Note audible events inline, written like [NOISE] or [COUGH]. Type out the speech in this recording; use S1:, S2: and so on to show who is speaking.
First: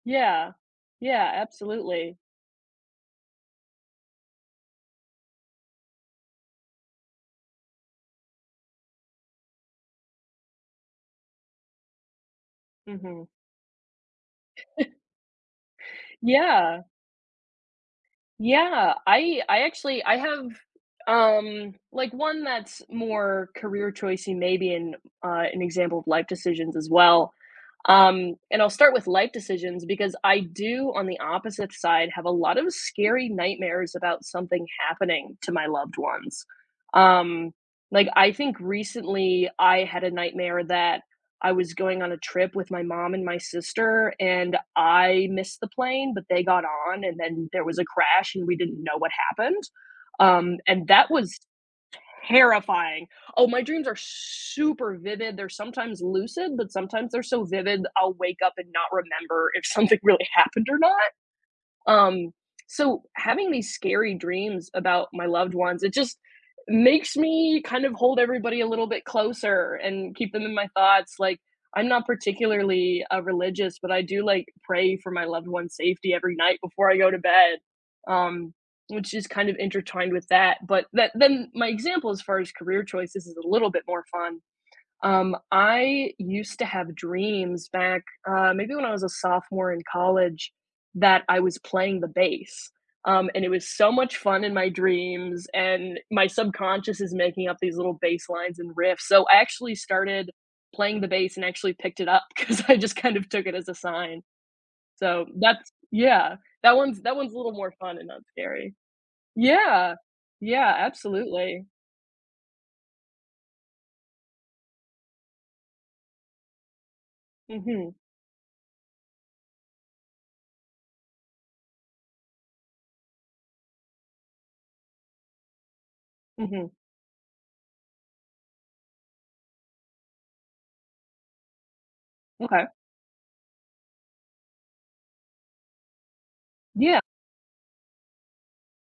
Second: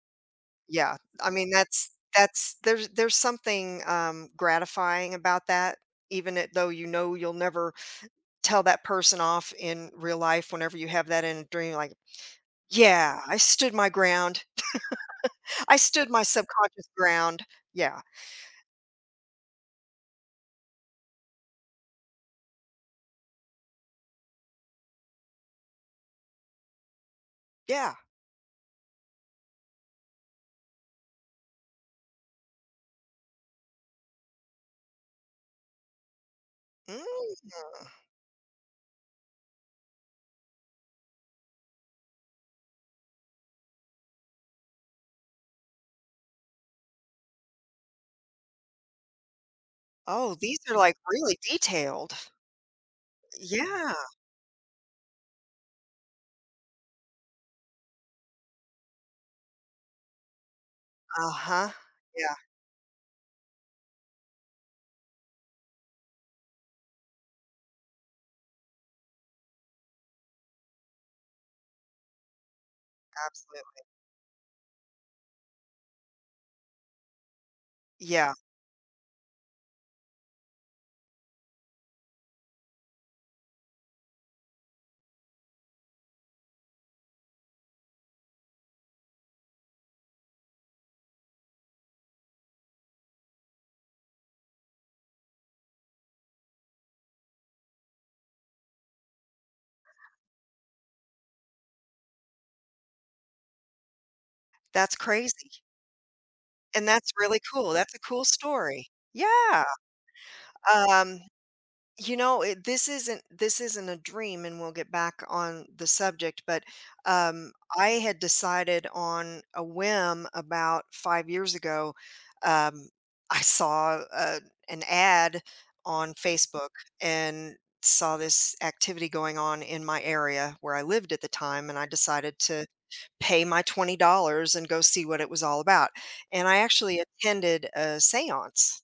S1: Yeah.
S2: Yeah, I
S1: Yeah,
S2: mean that's
S1: absolutely.
S2: that's, there's there's something, um, gratifying about that even it though, you know, you'll never tell that person off in real life whenever you have that in a dream, like, yeah,
S1: Mhm.
S2: "I stood my ground."
S1: [CHUCKLES]
S2: [LAUGHS] "I stood my
S1: Yeah.
S2: subconscious ground." Yeah.
S1: Yeah, I I actually I have, um, like one that's more career choice and maybe and, uh, an example of life decisions as well.
S2: Yeah.
S1: Um, and I'll start with life decisions because I do, on the opposite side, have a lot of scary nightmares about something happening to my loved ones.
S2: Mm.
S1: Um, like, I think recently, I had a nightmare that I was going on a trip with my mom and my sister and I missed the plane, but they got on and then there was a crash and we didn't know what happened.
S2: Oh, these
S1: Um,
S2: are
S1: and
S2: like
S1: that was
S2: really detailed.
S1: terrifying. Oh,
S2: Y
S1: my dreams
S2: yeah.
S1: are super vivid they're sometimes lucid, but sometimes they're so vivid, I'll wake up and not remember if something really happened or not.
S2: Uh-huh,
S1: Um,
S2: yeah.
S1: so, having these scary dreams about my loved ones, it just makes me kind of hold everybody a little bit closer and keep them in my thoughts. Like, I'm not particularly, uh, religious,
S2: Absolutely
S1: but I do like pray for my loved ones' safety every night before I go to bed.
S2: Yeah.
S1: Um, which is kind of intertwined with that but that then my example as far as career choices is a little bit more fun. Um, I used to have dreams back, uh, maybe when I was a sophomore in college that I was playing the bass. Um, and it was so much fun in my dreams and my subconscious is making up these little baselines and riffs. So, I actually started playing the bass and actually picked it up 'cause I just kind of took it as a sign.
S2: That's
S1: So,
S2: crazy.
S1: that's, yeah, that
S2: And
S1: one's
S2: that's
S1: that one's a
S2: really
S1: little more
S2: cool. That's
S1: fun
S2: a
S1: and not
S2: cool
S1: scary.
S2: story, yeah.
S1: Yeah, yeah,
S2: Um,
S1: absolutely.
S2: you know, it this isn't this isn't a dream, and we'll get back on the subject, but, um, I
S1: Mhm.
S2: had decided on a whim about 5 years ago, um, I saw, uh, an ad on Facebook
S1: Mhm.
S2: and saw this activity going on in my area where I lived at the time and I decided
S1: Okay.
S2: to pay my $20 and go see what it was all about and I actually
S1: Yeah.
S2: attended a seance.